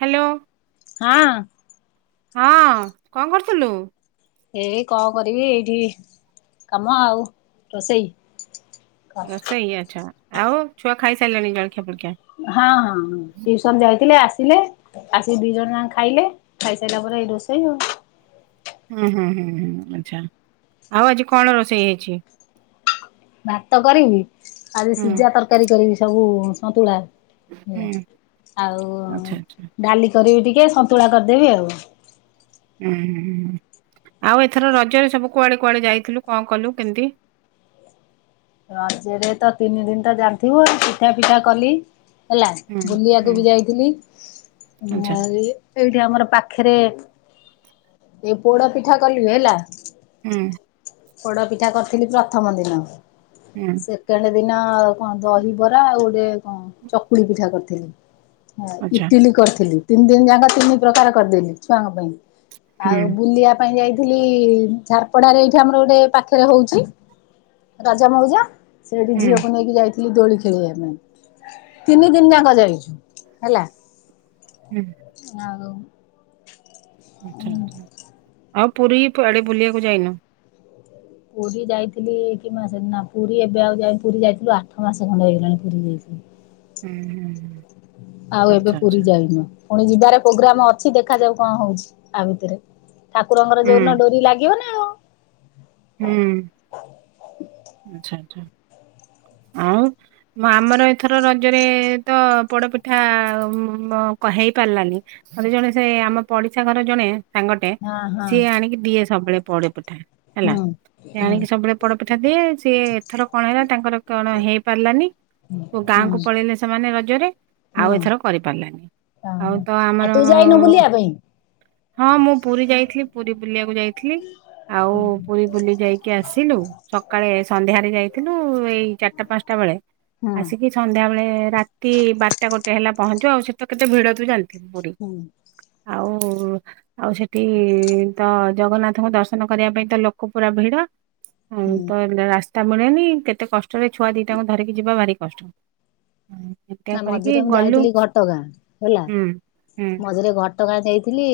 Hello ହଁ। ହଁ କଣ କରୁଥିଲୁ? ଏଇ କଣ କରିବି ଏଇଠି କାମ ଆଉ ରୋଷେଇ ହଁ ରୋଷେଇ ଆଚ୍ଛା ଆଉ ଛୁଆ ଖାଇସାରିଲାଣି ଜଳଖିଆ ଫଳଖିଆ? ହଁ ହଁ ଟ୍ୟୁଉସନ ଯାଇଥିଲେ ଆସିଲେ ଆସିକି ଦି ଜଣ ଯା ଖାଇଲେ ଖାଇସାରିଲା ପରେ ଏଇ ରୋଷେଇ ଆଉ ହୁଁ ହୁଁ ହୁଁ ହୁଁ ଆଛା ଆଉ ଆଜି କଣ ରୋଷେଇ ହେଇଛି? ଭାତ କରିବି ଆଜି ହୁଁ ସିଝା ତରକାରୀ କରିବି ସବୁ ସନ୍ତୁଳା ହୁଁ ଆଉ ଆଚ୍ଛା ଆଚ୍ଛା ଡାଲି କରିବି ଟିକେ ସନ୍ତୁଳା କରିଦେବି ଆଉ। ଉୁଁ ହୁଁ ହୁଁ ଆଉ ଏଥର ରଜରେ ସବୁ କୁଆଡେ କୁଆଡେ ଯାଇଥିଲୁ କଣ କଲୁ କେମିତି? ରଜରେ ତ ତିନି ଦିନ ତା ଜାଣିଥିବୁ ପିଠା ପିଠା କଲି ହେଲା ହୁଁ ବୁଲିବାକୁ ହୁଁ ବି ଯାଇଥିଲି ଆଚ୍ଛା ଆ ସେଇଠି ଆମର ପାଖରେ ଏ ପୋଡା ପିଠା କଲି ହେଲା ହୁଁ। ପୋଡ଼ପିଠା କରିଥିଲି ପ୍ରଥମ ଦିନ ହୁଁ ସେକେଣ୍ଡ ଦିନ କଣ ଦହିବରା ଆଉ ଗୋଟେ କଣ ଚକୁଳି ପିଠା କରିଥିଲି। ଆଚ୍ଛା ଇଟିଲି କରିଥିଲି ତିନି ଦିନ ଯାକ ତିନି ପ୍ରକାର କରିଦେଲି ଛୁଆଙ୍କ ପାଇଁ ହୁଁ ଆଉ ବୁଲିବା ପାଇଁ ଯାଇଥିଲି ଝାରପଡାରେ ଏଇଠି ଆମର ଗୋଟେ ପାଖରେ ହଉଛି ମଉଜା ସେଠି ହୁଁ ଝିଅକୁ ନେଇକି ଯାଇ ଦୋଳି ଖେଳିବା ପାଇଁ ତିନି ଦିନ ଯାକ ଯାଇଛୁ ହେଲା। ହୁଁ। ଆ ଆଚ୍ଛା ଆଚ୍ଛା ଆଉ ପୁରୀ ଆଡ଼େ ବୁଲିବାକୁ ଯାଇନୁ? ପୁରୀ ଯାଇଥିଲି କି ମାସ ନା ପୁରୀ ଏବେ ଆଉ ଯ ପୁରୀ ଯାଇଥିଲୁ ଆଠ ମାସ ଖଣ୍ଡେ ହେଇଗଲାଣି ପୁରୀ ଯାଇଥିଲି। ହୁଁ ହୁଁ ହୁଁ। ଆଉ ଏବେ ଆଚ୍ଛା ପୁରୀ ଆଚ୍ଛା ଯାଇନୁ। ପୁଣି ଯିବାରେ ପ୍ରୋଗ୍ରାମ ଅଛି ଦେଖାଯାଉ କଣ ହଉଛି ଆ ଭିତରେ ଠାକୁରଙ୍କର ହୁଁ ଯୋଉ ଦିନ ଡୋରି ଲାଗିବ ନା ଆଉ ହୁଁ ଆଚ୍ଛା ଆଚ୍ଛା ଆଉ ଆମର ଏଥର ରଜରେ ତ ପୋଡପିଠା କହେ ହେଇପାରିଲାନି। ମେ ଜଣେ ସେ ଆମ ପଡିଶା ଘର ଜଣେ ସାଙ୍ଗଟେ ହଁ ସିଏ ଆଣିକି ଦିଏ ସବୁବେଳେ ପୋଡ଼ ପିଠା। ହଁ। ସେ ହୁଁ। ଆଣିକି ସବୁବେଳେ ପଡପିଠା ଦିଏ ସିଏ ଏଥର କଣ ହେଲା ତାଙ୍କର କଣ ହେଇପାରିଲାନି। କୋଉ ହୁଁ ଗାଁ କ ପଳେଇଲେ ସେମାନେ ରଜରେ। ଆଉ ହୁଁ ଏଥର କରିପାରିଲାନି ଆଉ ହୁଁ ତ ଆଉ ଆମର ତୁ ଯାଇନୁ ବୁଲିବା ପାଇଁ? ହଁ ମୁଁ ପୁରୀ ଯାଇଥିଲି ପୁରୀ ବୁଲିବାକୁ ଯାଇଥିଲି ଆଉ ପୁରୀ ବୁଲି ଯାଇକି ଆସିଲୁ ସକାଳେ ସନ୍ଧ୍ୟାରେ ଯାଇଥିଲୁ ଏଇ ଚାରିଟା ପାଞ୍ଚଟା ବେଳେ। ହଁ। ଆସିକି ସନ୍ଧ୍ୟାବେଳେ ରାତି ବାରଟା ଗୋଟେ ହେଲା ପହଞ୍ଚୁ ଆଉ ସେ ତ କେତେ ଭିଡ ତୁ ଜାଜିଚୁ। ପୀ ହୁଁ ଆଉ ଆଉ ସେଠି ତ ଜଗନ୍ନାଥ। ତାଙ୍କ ଦର୍ଶନ କରିବା ପାଇଁ ତ ଲୋକ ପୁରା ଭିଡ ତ ହୁଁ ରାସ୍ତା ମିଳେନି କେତେ କଷ୍ଟ ଷ୍ଟରେ ଛୁଆ ଦୁଇଟାଙ୍କୁ ଧରିକି ଯିବା ଭାରି କଷ୍ଟ। ଉଁ, ଏମିତିଆ ନା କରିକି ମଝିରେ ମୁଁ ଗଲୁ ଯାଇଥିଲି ଘଟଗାଁ ହେଲା ହୁଁ ହୁଁ ମଝିରେ ଘଟ ପଟଗାଁ ଯାଇଥିଲି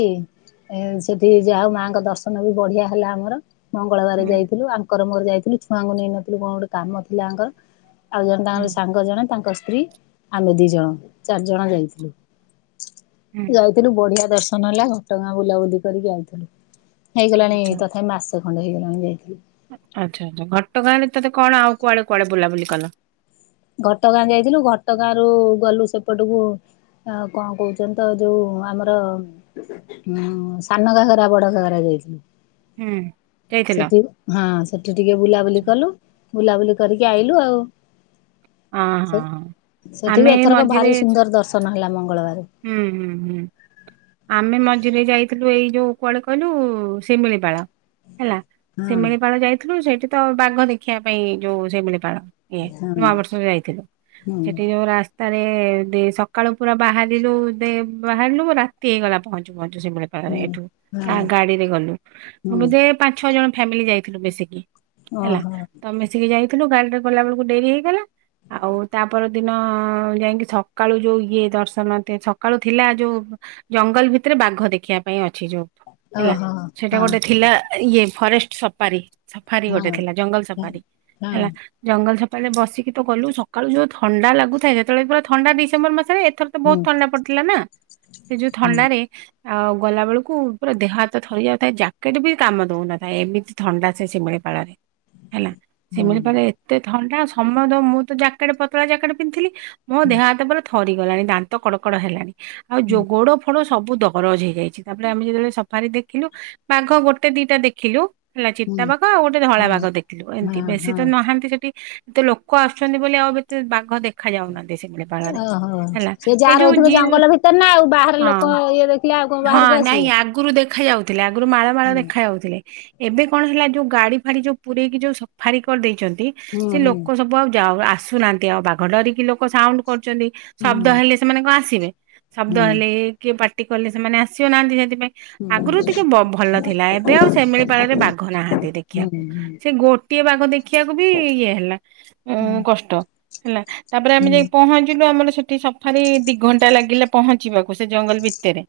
ଏ ସେଠି ଯା ହଉ ମାଙ୍କ ଦର୍ଶନ ବି ବଢିଆ ହେଲା ଆମର। ମଙ୍ଗଳବାର ହୁଁ ଯାଇଥିଲୁ ଆଙ୍କର ମର ଯାଇଥିଲୁ ଛୁଆଙ୍କୁ ନେଇନଥିଲୁ କଣ ଗୋଟେ କାମ ଥିଲାଙ୍କର। ଆଉ ଜଣେ ହୁଁ ତାଙ୍କର ସାଙ୍ଗ ଜଣେ ତାଙ୍କ ସ୍ତ୍ରୀ। ଆମେ ଦି ଜଣ ଚାରି ଜଣ ଯାଇଥିଲୁ ହୁଁ ଯାଉ। ସେରୁ ବଢିଆ ଦର୍ଶନ ହେଲା ଘଟଗାଁ ବୁଲାବୁଲି କରିକି ଯାଇଥିଲୁ ହେଇଗଲାଣି ଆଚ୍ଛା ତଥାପି ମାସ। ତଣ୍ଡ ହେଇିଣି ଯାଇଥିଲି। ଆଚ୍ଛା ଆଚ୍ଛା ଘଟଗାଁରେ ତତେ କଣ ଆଉ କୁଆଡେ କୁଆଡେ ବୁଲାବୁଲି କଲ ଘଟଗାଁ ଯାଇଥିଲୁ ଘଟଗାଁ ରରୁ ଗଲୁ ସେପଟକୁ। ଆ କଣ କହୁଛନ୍ତି ତ ଯୋଉ ଆମର ହୁଁ ସାନ କାଖରା ବଡରା ଯାଇଥିଲୁ। ହୁଁ ଯଇଥିଲ। ସେଠି ହଁ ସେଠି ଟିକେ ବୁଲାବୁଲି କଲୁ ବୁଲାବୁଲି କରିକି ଆଇଲୁ ଆଉ। ହଁ ହଁ ସେ ହଁ ସେଠି ଆମେ ବି ଏଇ ଏଥରକ ମଝିରେ ଭାରି ସୁନ୍ଦର ଦର୍ଶନ ହେଲା ମଙ୍ଗଳବାର। ହୁଁ ହୁଁ। ହୁଁ ହୁଁ। ଆମେ ମଝିରେ ଯାଇଥିଲୁ ଏଇ ଯୋଉ କୁଆଡେ କହିଲୁ ଶିମିଳିପଳ ହେଲା। ହଁ ଶିମିଳିପାଳ ଯାଇଥିଲୁ ସେଇଠି ତ ବାଘ ଦେଖିବା ପାଇଁ ଯୋଉ ଶିମିଳିପାଳ। ଇ ହଁ। ନୂଆବର୍ଷରେ ଯାଇଥିଲୁ ହୁଁ ସେଠି ଯୋର ତାରେ ସକାଳୁ ପୁରା ବାହାରିଲୁ ବାହାରିଲୁ ରାତି ହେଇଗଲା ପହଞ୍ଚୁ ପହଞ୍ଚୁ ସେଭ ହୁଁ ଏଠୁ ହଁ ଗାଡିରେ ଗଲୁ ହୁଁ ବୋଧେ ପାଞ୍ଚ ଛଅ ଜଣ ଫ୍ୟାମିଲି ଯାଇଥିଲୁ ବେଶିକି। ହେଲା ଓହୋ ତମ ମିଶିକି ଯାଇଥିଲୁ ଗାଡିରେ ଗଲା ବେଳକୁ ଡେରି ହେଇଗଲା। ଆଉ ତାପ ଦିନ ଯାଇକି ସକାଳୁ ଯୋଉ ଇଏ ଦର୍ଶନ ସକାଳୁ ଥିଲା ଯୋଉ ଜଙ୍ଗଲ ଭିତରେ ବାଘ ଦେଖିବା ପାଇଁ ଅଛି ଯୋଉ ହେଲା ଓହୋ ସେଇଟା ହଁ। ଗୋଟେ ଥିଲା। ଇଏ ଫରେଷ୍ଟ ସଫାରୀ ସଫାରି ଗୋଟେ ହଁ। ଥିଲା ଜଙ୍ଗଲ ସଫାରୀ ହଁ ହେଲା। ଜଙ୍ଗଲ ସପାେ ବସିକି ତ ଗଲୁ ସକାଳୁ ଯୋଉ ଥଣ୍ଡା ଲାଗୁଥାଏ ଯେତେବେଳେ ପୁରା ଥଣ୍ଡା ଡିସମ୍ବର ମାସରେ ଏଥର ତ ବହୁତ ଥଣ୍ଡା ପଡିଥିଲା ନା ସେ ଯୋଉ ଥଣ୍ଡାରେ। ଆଉ ଗଲା ବେଳକୁ ପୁରା ଦେହ ହାତ ଥରି ଯାଉଥାଏ ଜ୍ୟାକେଟ ବି କାମ ଦଉନଥାଏ ଏମିତି। ଥଣ୍ଡା ସେିମିଳି ପାାଳରେ। ହେଲା ସେମିଳି ପରେ ଏତେ ଥଣ୍ଡା ସମୟ ମୁଁ ତ ଜାକେଟ ପତଳା ଜାକେଟେ। ପିନ୍ଧଥିଲି ମୋ ଦେହ ହାତ ପରେ ଥରିଗଲାଣି ଦାନ୍ତ କଡକଡ ହେଲାଣି ଆଉ ଯ ବୋଡ ଫୋଡ ସବୁ ଦରଜ ହେଇଯାଇଛି ତାପରେ ଆମେ ଯେତେବେଳେ ବାରି ଦେଖିଲୁ ବାଘ ଗୋଟେ ଦିଟା ଦେଖିଲୁ। ହେଲା ହଁ ଚିତାବାାଗ ଆଉ ଗୋଟେ ଧଳା ବାାଗ ଦେଖିଲୁ ଏମିତି ବେଶୀ ତ ନାହାନ୍ତି ସେଠି ଏତେ ଲୋକ ଆସୁଛନ୍ତି ବୋଲି ଆଉ ଏତେ ବାଘ ଦେଖ। ଖାଯାଉନାନ୍ତି ସିମଡ଼େ ପାଳରେ ହେଲା ଏଇ ଯୋଉ ଯି ତ ନା ଆଉ ବାହହାର ଲୋକ ଇଏ ଦେଖିଲେ ଆଉ କଣ ବାହାରକୁ ଆସିବି। ଆଗୁରୁ ଦେଖା ଯାଉଥିଲେ ଆଗରୁ ମାଳ ମାଳ ଦେଖାଯ ଯାଉଥିଲେ ଏବେ କଣ ହେଲା ଯୋଉ ଗାଡି ଫାଡି ଯୋଉ ପୁରରେଇକି ଯୋଉ ସଫାରି କରିଦେଇଚନ୍ତି ହୁଁ ସେ ହୁଁ ଲୋକ ସବୁ ଆଉ ଯାଉ ଆସୁନାହାନ୍ତି ଆଉ ବାଘ ଡରିକି ଲୋକ ସାଉଣ୍ଡ କରୁଚନ୍ତି ଶବ୍ଦ ହେଲେ ସେମାନଙ୍କ ଆସିବେ। ହୁଁ ଶବ୍ଦ ହେଲେ କିଏ ପାର୍ଟି କଲେ ସେମାନେ ଆସିବ ନାହାନ୍ତି ସେଥିପାଇଁ। ହୁଁ। ଆଗରୁ ଟିକେ ଭଲ ଥିଲା ଏବେ ଆଉ ଶମିଳି ପାଳରେ ବାଘ ନାହାନ୍ତି ହୁଁ ଦେଖିବାକୁ। ହୁଁ ସେ ଗୋଟିଏ ବାଘ ଦେଖିବାକୁ ବି ଇଏ ହେଲା। ଉଁ କଷ୍ଟ ହେଲା ତାପରେ ଆମେ ଯାଇ ହଁ ପହଞ୍ଚିଲୁ ଆମର ସେଠି ସ ଖାଲି ଦି ଘଣ୍ଟା ଲାଗିଲା ପହଞ୍ଚିବାକୁ ସେ ଜଙ୍ଗଲ ଭିତରେ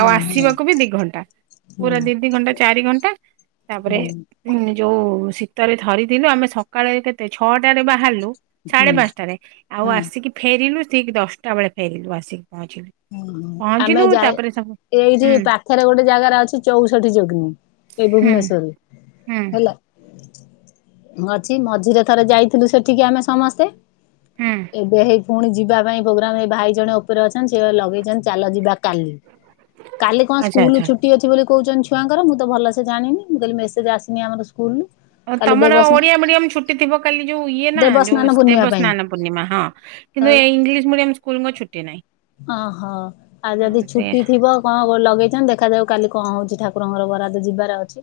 ଆଉ ଆସିବାକୁ ବି ଦିଘଣ୍ଟା। ହଁ ପୁରା ଦି ଦି ଘଣ୍ଟା ଚାରି ଘଣ୍ଟା ତାପରେ ହଁ ଉଁ ଯୋଉ ଶୀତରେ ଥରିଥିଲୁ ଆମେ ସକାଳେ କେତେ ଛଅଟରେ ବାହାରିଲୁ ସାଢେ ହଁ ପାଞ୍ଚଟାରେ ଆଉ ଆସିକି ଫେରିଲୁ ଠିକ ଦଶଟା ବେଳେ ଫେରିଲୁ ଆସିକି ପହଞ୍ଚିଲୁ। ଆମେ ପହଞ୍ଚିଲୁ ଯାଇ ତାପରେ ସବୁ ଏଇଠି ହୁଁ ପାଖରେ ଗୋଟେ ଜାଗାର ଅଛି ଚଉଷଠି ଯଗ୍ନି ଏଇ ହୁଁ ଭୁବନେଶ୍ୱରରେ। ହୁଁ। ଅଛି ମଝିରେ ଥରେ ଯାଇଥିଲୁ ସେଠିକି ଆମେ ସମସ୍ତେ। ହୁଁ ଏବେ ହେଇ ପୁଣି ଯିବା ପାଇଁ ପ୍ରୋଗ୍ରାମ ଏଇ ଭାଇ ଜଣ ଉପରେ ଅଛନ୍ତି ଲଗେଇଚନ୍ତି ଚାଲ ଯିବା କାଲି। କାଲି କଣ ଆଚ୍ଛା ସ୍କୁଲୁ ଆଚ୍ଛା ଛୁଟି ଅଛି ବୋଲି କହୁଚନ୍ତି ଛୁ ଛୁଆଙ୍କର ମୁ ତ ଭଲସେ ଜାଣିନି ମୁଁ କହଲି ମେସେଜ ଆସିନି ଆମର ସ୍କୁଲରୁ। କାଲି ତମର ଦେବସ୍ନା ଓଡିଆ ମିଡିୟମ ଛୁଟି ଥିବ କାଲି ଯୋଉ ଇଏ ନା ଦେବସ୍ନାନ ଯୋଉ ପୂର୍ଣ୍ଣିମା ଦେବସ୍ନାନ ପାଇଁ ପୂର୍ଣ୍ଣିମା ହଁ। କିନ୍ତୁ ଏ ଇଂଲିଶ ମିଡିୟମ ସ୍କୁଲଙ୍କ ଛୁଟି ନାହିଁ। ଓହୋ ଆଉ ହଁ, ଯଦି ସେ ଛୁଟି ଥିବ କଣ ଲଗେଇଚନ୍ତି ଦେଖାଯାଉ କାଲି କଣ ହଉଛି ଠାକୁରଙ୍କର ବରାଦ ଯିବାର ଅଛି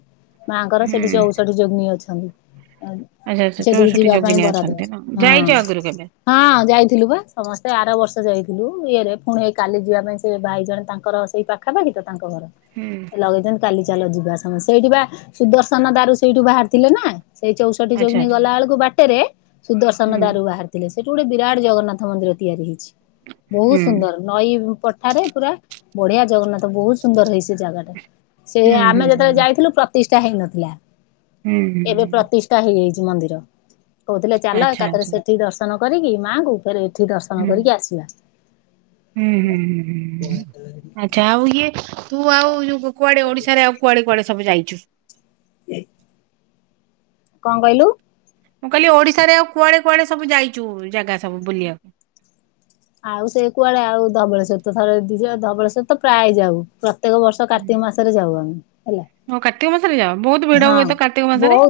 ମାଆଙ୍କର ହୁଁ ସେଠି ଚଉଷଠି ଯୋଗ୍ନୀ ଅଛନ୍ତି। ଆଚ୍ଛା ଆଚ୍ଛା ସେଠିକି ଚଉଷଠି ଯିବା ପାଇଁ ଯୋଗିନୀ ବରାଦ ଅଛନ୍ତି ନା ଯାଇଛ ହଁ। ଆଗରୁ କେବେ ହଁ ଯାଇଥିଲୁ ବା ସମସ୍ତେ ଆର ବର୍ଷ ଯାଇଥିଲୁ। ଇଏରେ ପୁଣି ଏଇ କାଲି ଯିବା ପାଇଁ ସେ ଭାଇ ଜଣେ ତାଙ୍କର ସେଇ ପାଖାପାଖି ତ ତାଙ୍କ ଘର ହୁଁ। ଲଗେଇଚନି କାଲି ଚାଲ ଯିବା ସମୟ ସେଇଠି ବା ସୁଦର୍ଶନ ଦାରୁ ସେଇଠୁ ବାହାରିଥିଲେ ନା ସେଇ ଚାଉଷ ଷଠି ଯୋଗ୍ନୀ ଗଲା ବେଳକୁ ବାଟରେ ସୁଦର୍ଶନ ଦାରୁ ବାହାରି ଥିଲେ। ସେଠୁ ଗୋଟେ ବିରାଟ ଜଗନ୍ନାଥନ୍ଦିର ତିଆରି ହେଇଚି। ବହୁତ ସୁନ୍ଦର ନଈ ପଠାରେ ପୁରା ବଢିଆ ଜଗନ୍ନାଥ ବହୁତ ସୁନ୍ଦର ହେଇ ସେ ଜାଗାଟା। ସେ ଆମେ ଯେତେବେଳେ ଯାଇଥିଲୁ ପ୍ରତିଷ୍ଠା ହେଇନଥିଲା। ଏବେ ପ୍ରତିଷ୍ଠା ହେଇଯାଇଚି ମନ୍ଦିର କହୁଥିଲେ ଚାଲ ଏକାଥରେ ସେଠି ଦର୍ଶନ ଦର୍ଶନ କରିକି ମାଆଙ୍କୁୁ ଫେରେ ଏଠି ଦର୍ଶନ କରିକି ଆସିବା। ହୁଁ ହୁଁ ହୁଁ ହୁଁ ଆଚ୍ଛା ଆଉ ଇଏ ତୁ ଆଉ ଯଉ କୁଆଡେ ଓଡିଶାରେ ଆଉ କୁଆଡେ କୁଆଡେ ସବୁ ଯାଇଚୁ? [inaudible] କଣ କହିଲୁ? ମୁଁ କହିଲି ଓଡିଶାରେ ଆଉ କୁଆଡେ କୁଆଡେ ସବୁ ଯାଇଚୁ ଜାଗା ସବୁ ବୁଲିବାକୁ? ଆଉ ସେ କୁଆଡେ ଆଉ ଧବଳେସର ଥରେ ଦିଥ ଧବଳସର ତ ପ୍ରାୟ ଯାଉ। ପ୍ରତ୍ୟେକ ବର୍ଷ କାର୍ତ୍ତିକ ମାସରେ ଯାଉ ଆମେ ହେଲା। ହଉ କାର୍ତ୍ତିକ ମାସରେ ଯାଅ ବହୁତ ଭିଡ ହୁଏ ତ କାର୍ତ୍ତିକ ମାସରେ?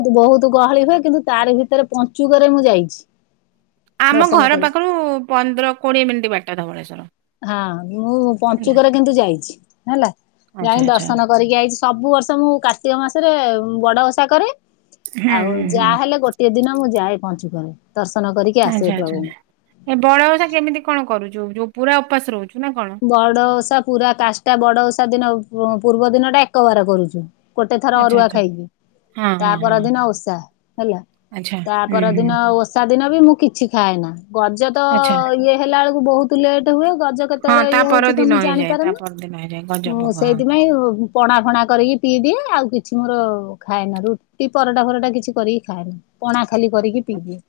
ତୁ ଗହଳି ହୁଏ କିନ୍ତୁ ତାରି ଭିତରେ ପଞ୍ଚୁକରେ ମୁଁ ଯାଇଚି। ଆମ ଘର ପାଖରୁ ପନ୍ଦର କୋଡ଼ିଏ ମିନିଟ୍ ବାଟ ଧବଳେଶ୍ୱର। ହଁ ମୁଁ ପଞ୍ଚୁକରେ କିନ୍ତୁ ଯାଇଛି ହେଲା ଆଚ୍ଛା ଯାଇ ଆଚ୍ଛା ଦର୍ଶନ କରିକି ଆଇଛି ସବୁ ବର୍ଷ ମୁଁ କାର୍ତ୍ତିକ ମାସରେ ବଡ଼ ଓଷା କରେ। ହୁଁ ଆଉ ହୁଁ ହୁଁ ଯାହା ହେଲେ ଗୋଟିଏ ଦିନ ମୁଁ ଯାଏ ପହଞ୍ଚୁ କରେ ଦର୍ଶନ କରିକି ଆସେ ଆଚ୍ଛା ଆଚ୍ଛା ପ୍ରଭୁଙ୍କୁ। ଏ ବଡ଼ ଓଷା କେମିତି କଣ କରୁଛୁ ଯୋଉ ପୁରା ଉପାସ ରହୁଛୁ ନା କଣ? ବଡ ଓଷା ପୁରା କାଶଟା ବଡ ଓଷା ଦିନ ପୂର୍ବ ଦିନ ଟା ଏକ ବାର କରୁଛୁ। ଗୋଟେ ଥର ଆଚ୍ଛା ଅରୁଆ ଆଚ୍ଛା ଖାଇକି। ହଁ ତା ହଁ ହଁ ପରଦିନ ଓଷା ହେଲା ଆଚ୍ଛା ତା ହୁଁ ପର ହୁଁ ଦିନ ହୁଁ ଆଉ ଓ ସାଦିନ ବି ମୁଁ କିଛି ଖାଏ ନା ଗଜ ତ ଆଚ୍ଛା ଇଏ ହେଲା ବଳକୁ ବହୁତ ଲେଟ୍ ହୁଏ। ଗଜ ହଁ କେତେବେଳେ ତା ଇଏ ହୋଉଛି ତ ପରଦିନ ମୁଁ ହେଇଯାଏ ତା ଜାଣିପାରୁନି ପରଦିନ ହେଇଯାଏ ମୁଁ ଗଜଭୋଗ ହଁ। ସେଇଥିପାଇଁ ହୋଉ ପଣା ଫଣା କରିକି ପିଇ ଦିଏ ଆଉ କିଛି ମୋର ଖାଏନା ରୁଟି ପରଟା ଫରଟା କିଛି କରିକି ଖାଏନା। ପଣା ଖାଲି କରିକି ପିଇଦିଏ।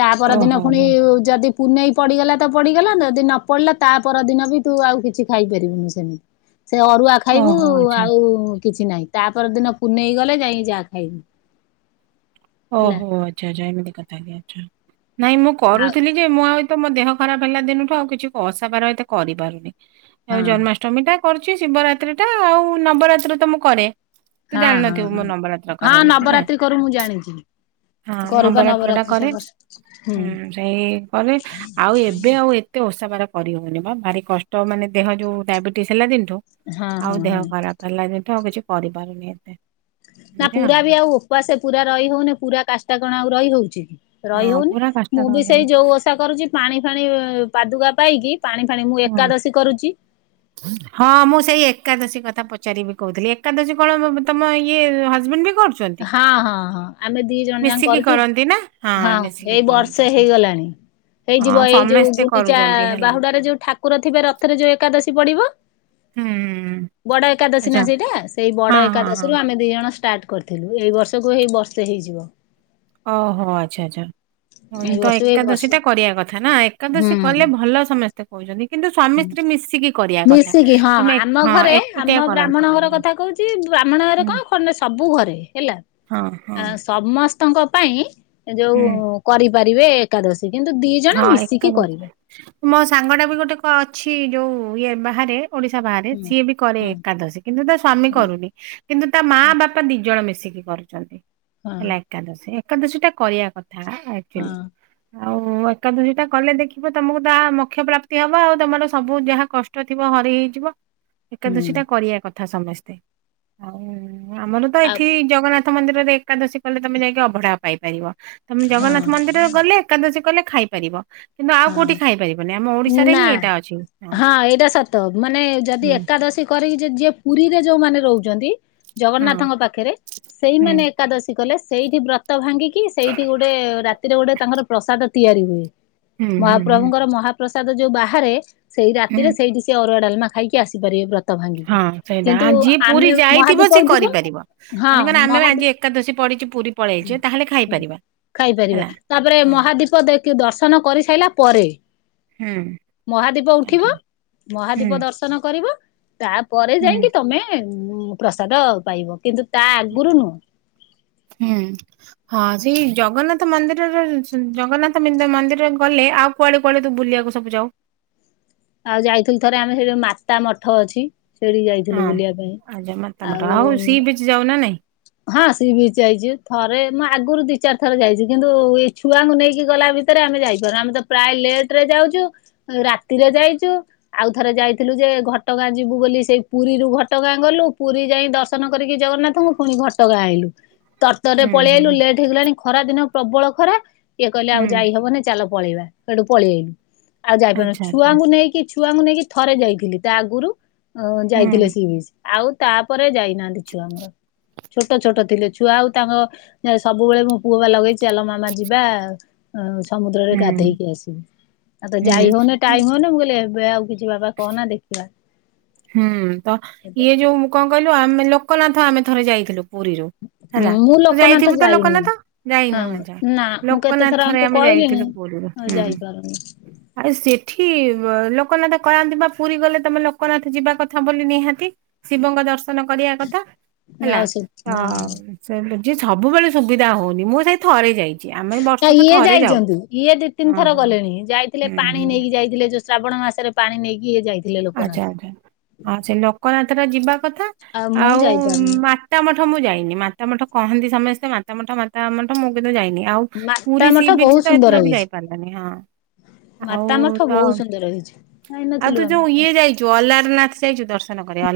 ତା ଓହୋ ପରଦିନ ପୁଣି ହୋ ଯଦି ପୁନେଇ ପଡିଗଲା ତ ପଡିଗଲା ଯଦି ନ ପଡିଲା ତା ପର ଦିନ ବି ତୁ ଆଉ କିଛି ଖାଇ ପାରିବୁନୁ ସେମି ସେ ଅରୁଆ ଖାଇବୁ ଓହୋ ଆଚ୍ଛା ଆଉ କିଛି ନାହିଁ ତା ପରଦିନ ପୁନେଇ ଗଲେ ଯାଇକି ଯାହା ଖାଇବୁ। ହେଲା ଓହୋ ଆଚ୍ଛା ଆଚ୍ଛା ଏମିତି କଥା କି ଆଛା ନାଇଁ ମୁଁ ଆଉ କରୁଥିଲି ଯେ ମୁଁ ଆଉ ତମ ଦେହ ଖରାପ ହେଲା ଦିନଠୁ ଆଉ କିଛି ଓସାବାର ଏତେ କିଛି କରିପାରୁନି ହଁ ଆଉ ଜନ୍ମାଷ୍ଟମୀ। ଅଷ୍ଟମୀ ଟା କରୁଛି ଶିବରାତ୍ରିଟା ଆଉ ନବରାତ୍ରି ତ ମୁଁ କରେ। ତୁ ହଁ ହଁ ଜାଣିନଥିବୁ ମୁଁ ହଁ ନବରାତ୍ର ହଁ କରେ ବୋଲି ନା? ନବରାତ୍ରି କରୁ ମୁଁ ଜାଣିଚି। ହଁ ନବରାତ୍ର ଟା କରେ ହୁଁ ସେଇ କରେ ଆଉ ଏବେ ଆଉ ଏ ଏତେ ଓଷା ବାର କରିହଉନି ବା ଭାରି କଷ୍ଟ ମାନେ ଦେହ ଯେଉଁ ଡାଇବେଟିସ୍ ହେଲା ଦିନଠୁ ହଁ ହଁ ଆଉ ହଁ ଦେହ ଖରାପ ହେଲା ଯେଠୁ ଆଉ କିଛି କରିପାରୁନି ଏତେ। ନା ପୁରା ବି ଆଉ ଉପାସେ ପୁରା ରହି ହଉନି ପୁରା କାଷ୍ଟା କଣ ଆଉ ରହି ହଉଛି କି? ରହି ହଁ ହଉନି ପୁରା କଷ୍ଟ ମୁଁ ବି ରହିଗଲି ସେଇ ଯୋଉ ଓ ଓଷା କରୁଛି ପାଣି ଫାଣି ପାଦୁକା ପାଇକି ପାଣି ଫାଣି ମୁଁ ହୁଁ ଏକାଦଶୀ କରୁଛି। ହଁ ମୁଁ ସେଇ ଏକାଦଶୀ କଥା ପଚାରିବି କହୁଥିଲି ଏକାଦଶୀ କଣ? ତମ ଇଏ ହଜବେଣ୍ଡ ବି କରୁ ହଁ ହଁ ହଁ ଆମେ ଦି ଜଣ ଯାକ ମିଶିକି କରୁଛୁ କରନ୍ତି ନା ହଁ ମିଶିକି ଏଇ କରନ୍ତି। ବର୍ଷେ ହେଇଗଲାଣି। ହେଇଯିବ ହଁ ଏଇ ଯୋଉ ସମସ୍ତେ ଗୁଣ୍ଡିଚା କରୁଛନ୍ତି ହେଲା ବାହୁଡାରେ ଯୋଉ ଠାକୁର ଥିବେ ରଥରେ ଯୋଉ ଏକାଦଶୀ ପଡିବ। ହୁଁ ହୁଁ ବଡ ଏକାଦଶୀ ନା ଆଚ୍ଛା ସେଇଟା ସେଇ ବଡ ହଁ ହଁ ହଁ। ଏକାଦଶୀରୁୁ ଆମେ ଦି ଜଣ ଷ୍ଟାର୍ଟ। କରିଥିଲୁ ଏଇ ବର୍ଷକୁ ହେଇ ବର୍ଷେ ହେଇଯିବ। ଓହୋ ଆଚ୍ଛା ଆଚ୍ଛା। ଏଇ ହନ୍ତ ବର୍ଷକୁ ଏଇ ଏକାଦଶୀ ବର୍ଷେ ଟା କରିବା କଥା ନା ହୁଁ ଏକାଦଶୀ କଲେ ଭଲ ସମସ୍ ତେ କହୁଛନ୍ତି କିନ୍ତୁ ସ୍ଵାମୀ ସ୍ତ୍ରୀ ମିଶିକି କରିବା କଥା ମିଶିକି ହଁ ତମେ ଆମ ହଁ ଏକୁଟିଆ କରନ୍ତିନି। ଚି ବ୍ରାହ୍ମଣ ଘରେ ହୁଁ କଣ ଖନେ ସବୁ ଘରେ ହେଲା। ହଁ ଆ ହଁ। ସମସ୍ତଙ୍କ ପାଇଁ ଯୋଉ ହୁଁ କରିପାରିବେ। ଏକାଦଶୀ କିନ୍ତୁ ଦି ହଁ ଜଣ ମିଶିକି ଏକାଦଶୀ କରିବ। ମୋ ସାଙ୍ଗଟା ବି ଗୋଟେ ଅଛି ଯୋଉ ଇଏ ବାହାରେ। ଓଡିଶା ବାହାରେ ହୁଁ ସିଏ ବି କରେ ହଁ ଏକାଦଶୀ କିନ୍ତୁ ତା ସ୍ଵାମୀ ହଁ କରୁନି। କିନ୍ତୁ ତା ମା ବାପା ଦି ଜଣ ମିଶିକି କରୁଛନ୍ତି ହଁ ହେଲା କି। ଏକାଦଶୀ ଏକାଦଶୀ ଟା କରିବା କଥା ହଁ ହଁ ଆଚୁଆଲି ଆଉ ଏକାଦୁହି ଟା କଲେ ଦେଖିବ ତମକୁ ତା ମକ୍ଷ ପ୍ରାପ୍ତି ହବ ଆଉ ତମର ସବୁ ଯାହା କଷ୍ଟ ଥିବ ହରି ହେଇଯିବ। ଏକାଦଶୀ ଟା ହୁଁ କରିବା କଥା ସମସ୍ତେ ଆଉ ଆମର ତ ଆଉ ଏଠି ଜଗନ୍ନାଥ ମନ୍ଦିରରେ ଏକାଦଶୀ କଲେ ତମେ ଯାଇକି ଅଭଢା ପାଇପାରିବ ତମେ ଜଗନ୍ନାଥ ହଁ ମନ୍ଦିର ଗଲେ ଏକାଦଶି କଲେ ଖାଇପାରିବ। କିନ୍ତୁ ଆଉ କୋଉଠି ଖାଇପାରିବନି ଆମ ହଁ ଓଡିଶାରେ ହିଁ ଏଇଟା ଅଛି ନାଁ ହଁ ଏଇଟା ସତ ମାନେ ଯଦି ହୁଁ ଏକାଦଶୀ କରିକି ଯିଏ ଯିଏ ପୁରୀରେ ଯୋଉମାନେ ରୋହୁଚନ୍ତି, ହଁ ଜଗନ୍ନାଥଙ୍କ ପାଖେରେ ହୁଁ। ସେଇମାନେ ଏକାଦଶୀ କଲେ ସେଇଠି ବ୍ରତ ଭାଙ୍ଗିକି ସେଇଠି ଗୋଟେ ରାତିରେ ଗୋଟେ ତାଙ୍କର ପ୍ରସାଦ ତିଆରି ହୁଏ। ହୁଁ ହୁଁ ହୁଁ ମହାପ୍ରଭୁଙ୍କର ମହାପ୍ରସାଦ ଯୋଉ ବାହାରେ ସେଇ ହୁଁ ରାତିରେ ସେଇଠି ସିଏ ଅରୁଆ ଡାଲମା ଖାଇକି ଆସିପାରିବେ ବ୍ର ହଁ ସେଇଟା ଆ ଯିଏ ପୁରୀ ଯାଇଥିବ ମହାଦୀପ ସିଏ ଉଠିବ କରିପାରିବ ହଁ ମାନେ କଁ ନା ଆମେ ମହାଦୀ ଆଜି ଏକାଦଷୀ ପଡିଚି ପୁରୀ ପଳେଇଚେ ତାହେଲେ ଖାଇପାରିବା। ଖାଇପାରିବା ହେଲା। ତାପେରେ ହଁ ମହାଦୀପ ଦେକ୍ ଦର୍ଶନ କରି ସାଇଲା ପରେ। ହୁଁ ମହାଦୀପ ଉଠିବ ଆଜ୍ଞା ହୁଁ ମହାଦୀପ ଦର୍ଶ ଦର୍ଶନ କରିବ ତାପରେ ହୁଁ ଯାଇଁକି ତମେ ଉଁ ପ୍ରସାଦ ପାଇବ। କିନ୍ତୁ ତା ଆଗୁରୁ ନୁହଁ। ହୁଁଉଁ। ହଁ ସେଇ ଜଗନ୍ନାଥ ମନ୍ଦିରରର ଜଗନ୍ନାଥ ମେନ୍ଦ ମନ୍ଦିରରେ ଗଲେ ଆଉ କୁଆଡେ କୁଆଡେ ତୁ ବୁଲିଆକୁ ସବୁ ଯାଉ? ଆଉ ଯାଇଥିଲୁ ଥରେ ଆମେ ସେଇ ଯୋଉ ମାତା ମଠ ଅଛି। ସେଠିକି ହଁ ଯାଇଥିଲୁ ବୁଲିଆ ପାଇଁ। ଆଉ ଯାଉନା ନାଇଁ। ହଁ ସିଏ ବି ଯାଇଚୁ ଥରେ ମୁଁ ଆଗୁରୁ ଦି ଚାର୍ ଥର ଯାଇଚି କିନ୍ତୁ ଏଇ ଛୁ ଛୁଆଙ୍କୁ ନେଇକି ଗଲା ଭିତେରେ ଆମେ ଯାଇପାରୁ ଆମେ ତ ପ୍ରାୟ ଲେଟ୍ ରେ ଯାଉଚୁ ରାତିରେ ଯାଇଚୁ ଆଉଥରେ ଯାଇଥିଲୁ ଯେ, ଘଟଗାଁ ଯିବୁ ବୋଲି ସେଇ ପୁରୀରୁୁ ଘଟଗାଁ ଗଲୁ ପୁରୀ ଯାଇ ଦର୍ଶ ର୍ଶନ କରିକି ଜଗନ୍ନାଥଙ୍କୁ ଫୁଣି ଘଟଗାଁ ଆଇଲୁ ତରତରରେ ହୁଁ ପଳେଇଆଇଲୁ ହୁଁ ଲେଟ୍ ହେଇଗଲାଣି ଖରା ଦିନ ପ୍ରବଳ ଖରା। ଇଏ କଇଲେ ଆଉ ହୁଁ ଯାଇହବନେଇ ଚାଲ ପଳେଇବା ସେଠୁ ପଳିଆଇଲୁ ଆଉ ଯାଇପାରିବାନେ ଆଚ୍ଛା ଆଚ୍ଛା ଛୁଆଙ୍କୁ ନେଇକି ଛୁ ଛୁଆଙ୍କୁ ନେଇକି ଥରେ ଯାଇଥିଲି ତା ଆଗୁରୁ ଅ ହୁଁ ଯାଇଥିଲେ ସିଏ ବି ଆଉ ତାପରେ ଯାଇନାହାନ୍ତି ଛୁଆ ଆମର। ଛୋଟ ଛୋଟ ଥିଲେ ଛୁଆ ଆଉ ତାଙ୍କ ସବୁବେଳେ ମୋ ପୁଅ ବା ଲଗେଇଚି ଚାଲ ମାମା ଯିବା ଆଉ ସମୁଦ୍ରରେ ହୁଁ ଗାଧେଇକି ଆସିବୁ। ଆଉ ତ ହୁଁ ଯାଇ ହଉନେଇ ଟାଇମ୍ ହଉନେଇ ମୁଁ କଇଲି ଏବେ ଆଉ କି ଛି ବାବା କହନା ଦେଖିବା। ହୁଁ ତ ଇଏ ଯୋଉ ମୁଁ କଁ କଇଲୁ ଆମେ ଲୋକନାଥ ଆମେ ଥରେ ଯାଇଥିଲୁ ପୁରୀରୁ। ହେଲା ମୁଁ ତୁ ଲୋକନାଥ ଯାଇଥିବୁ ତ ଯାଇନି ଲୋକନାଥ ହଁ ଯାଇନୁ ଆଛା ନା ମୁଁ କେତେ ଥର ଲୋକନାଥରେ ଆଙ୍କୁ ଆମେ କହିଲିଣି ଯାଇଥିଲୁ ପୁରୀରୁ। ଆଉ ହୁଁ ଯାଇପାରୁନି। ଆଉ ସେଠି ଲୋକନାଥ କଳାନ୍ତି ପା ପୁରୀ ଗଲେ ତମେ ଲୋ ଜୋକନାଥ ଯିବା କଥା ବୋଲି ନିହାତି ଶିବଙ୍କ ଦର୍ଶ ଦର୍ଶନ କରିଆ କଥା। ହେଲା ଆଉ ସେ ହଁ ଆଉ ସେଇଠି ଯିଏ ସବୁବେଳେ ସୁବିଧା ହଉନି ମୁଁ ସେଇ ଥରେ ଯାଇ ନା ଇଏ ଯାଇଚନ୍ତି ଇଏ ଦି ତିନ ହଁ ଥର ହଁ ଗଲେଣି ଯାଇଥିଲେ ହୁଁ ପାଣି ହୁଁ ନେଇକି ଯାଇଥିଲେ ଯୋ ଶ୍ରାବଣ ମାସେରେ ପାଣି ନେଇକି ଇଏ ଯାଇ ଆଚ୍ଛା। ଆଚ୍ଛା। ହଁ ସେ ଲୋକନାଥଟା ଯିବା କଥା ମୁଁ ଆଉ ଯାଇପାରୁନି ମା ମାତା ମଠ ମୁଁ ଯାଇନି ମାତା ମଠ କହନ୍ତି ସମେସ୍ତେ ମାତା ମଠ ମା ତା ମଠ ମୁଁ କିନ୍ତ ଯାଇନି ଆଉ ମାତା ପୁରୀ ମଠ ସି ବିଚ୍ ବହୁତ ତ ସୁନ୍ଦର ଏଥର ବି ହେଇଛି। ଯାଇ ପାରିଲାନି ହଁଅଁ। ମାତା ମଠ ବହୁତ୍ ସୁନ୍ଦର ହେଇଛି ଯାଇ ନଥି ଆଉ ତୁ ଯୋଉ ଇଏ ଯାଇଛୁ ଅଲାରନାଥ ଯାଇଛୁ ଦର୍ଶନ କରିବାର ଲା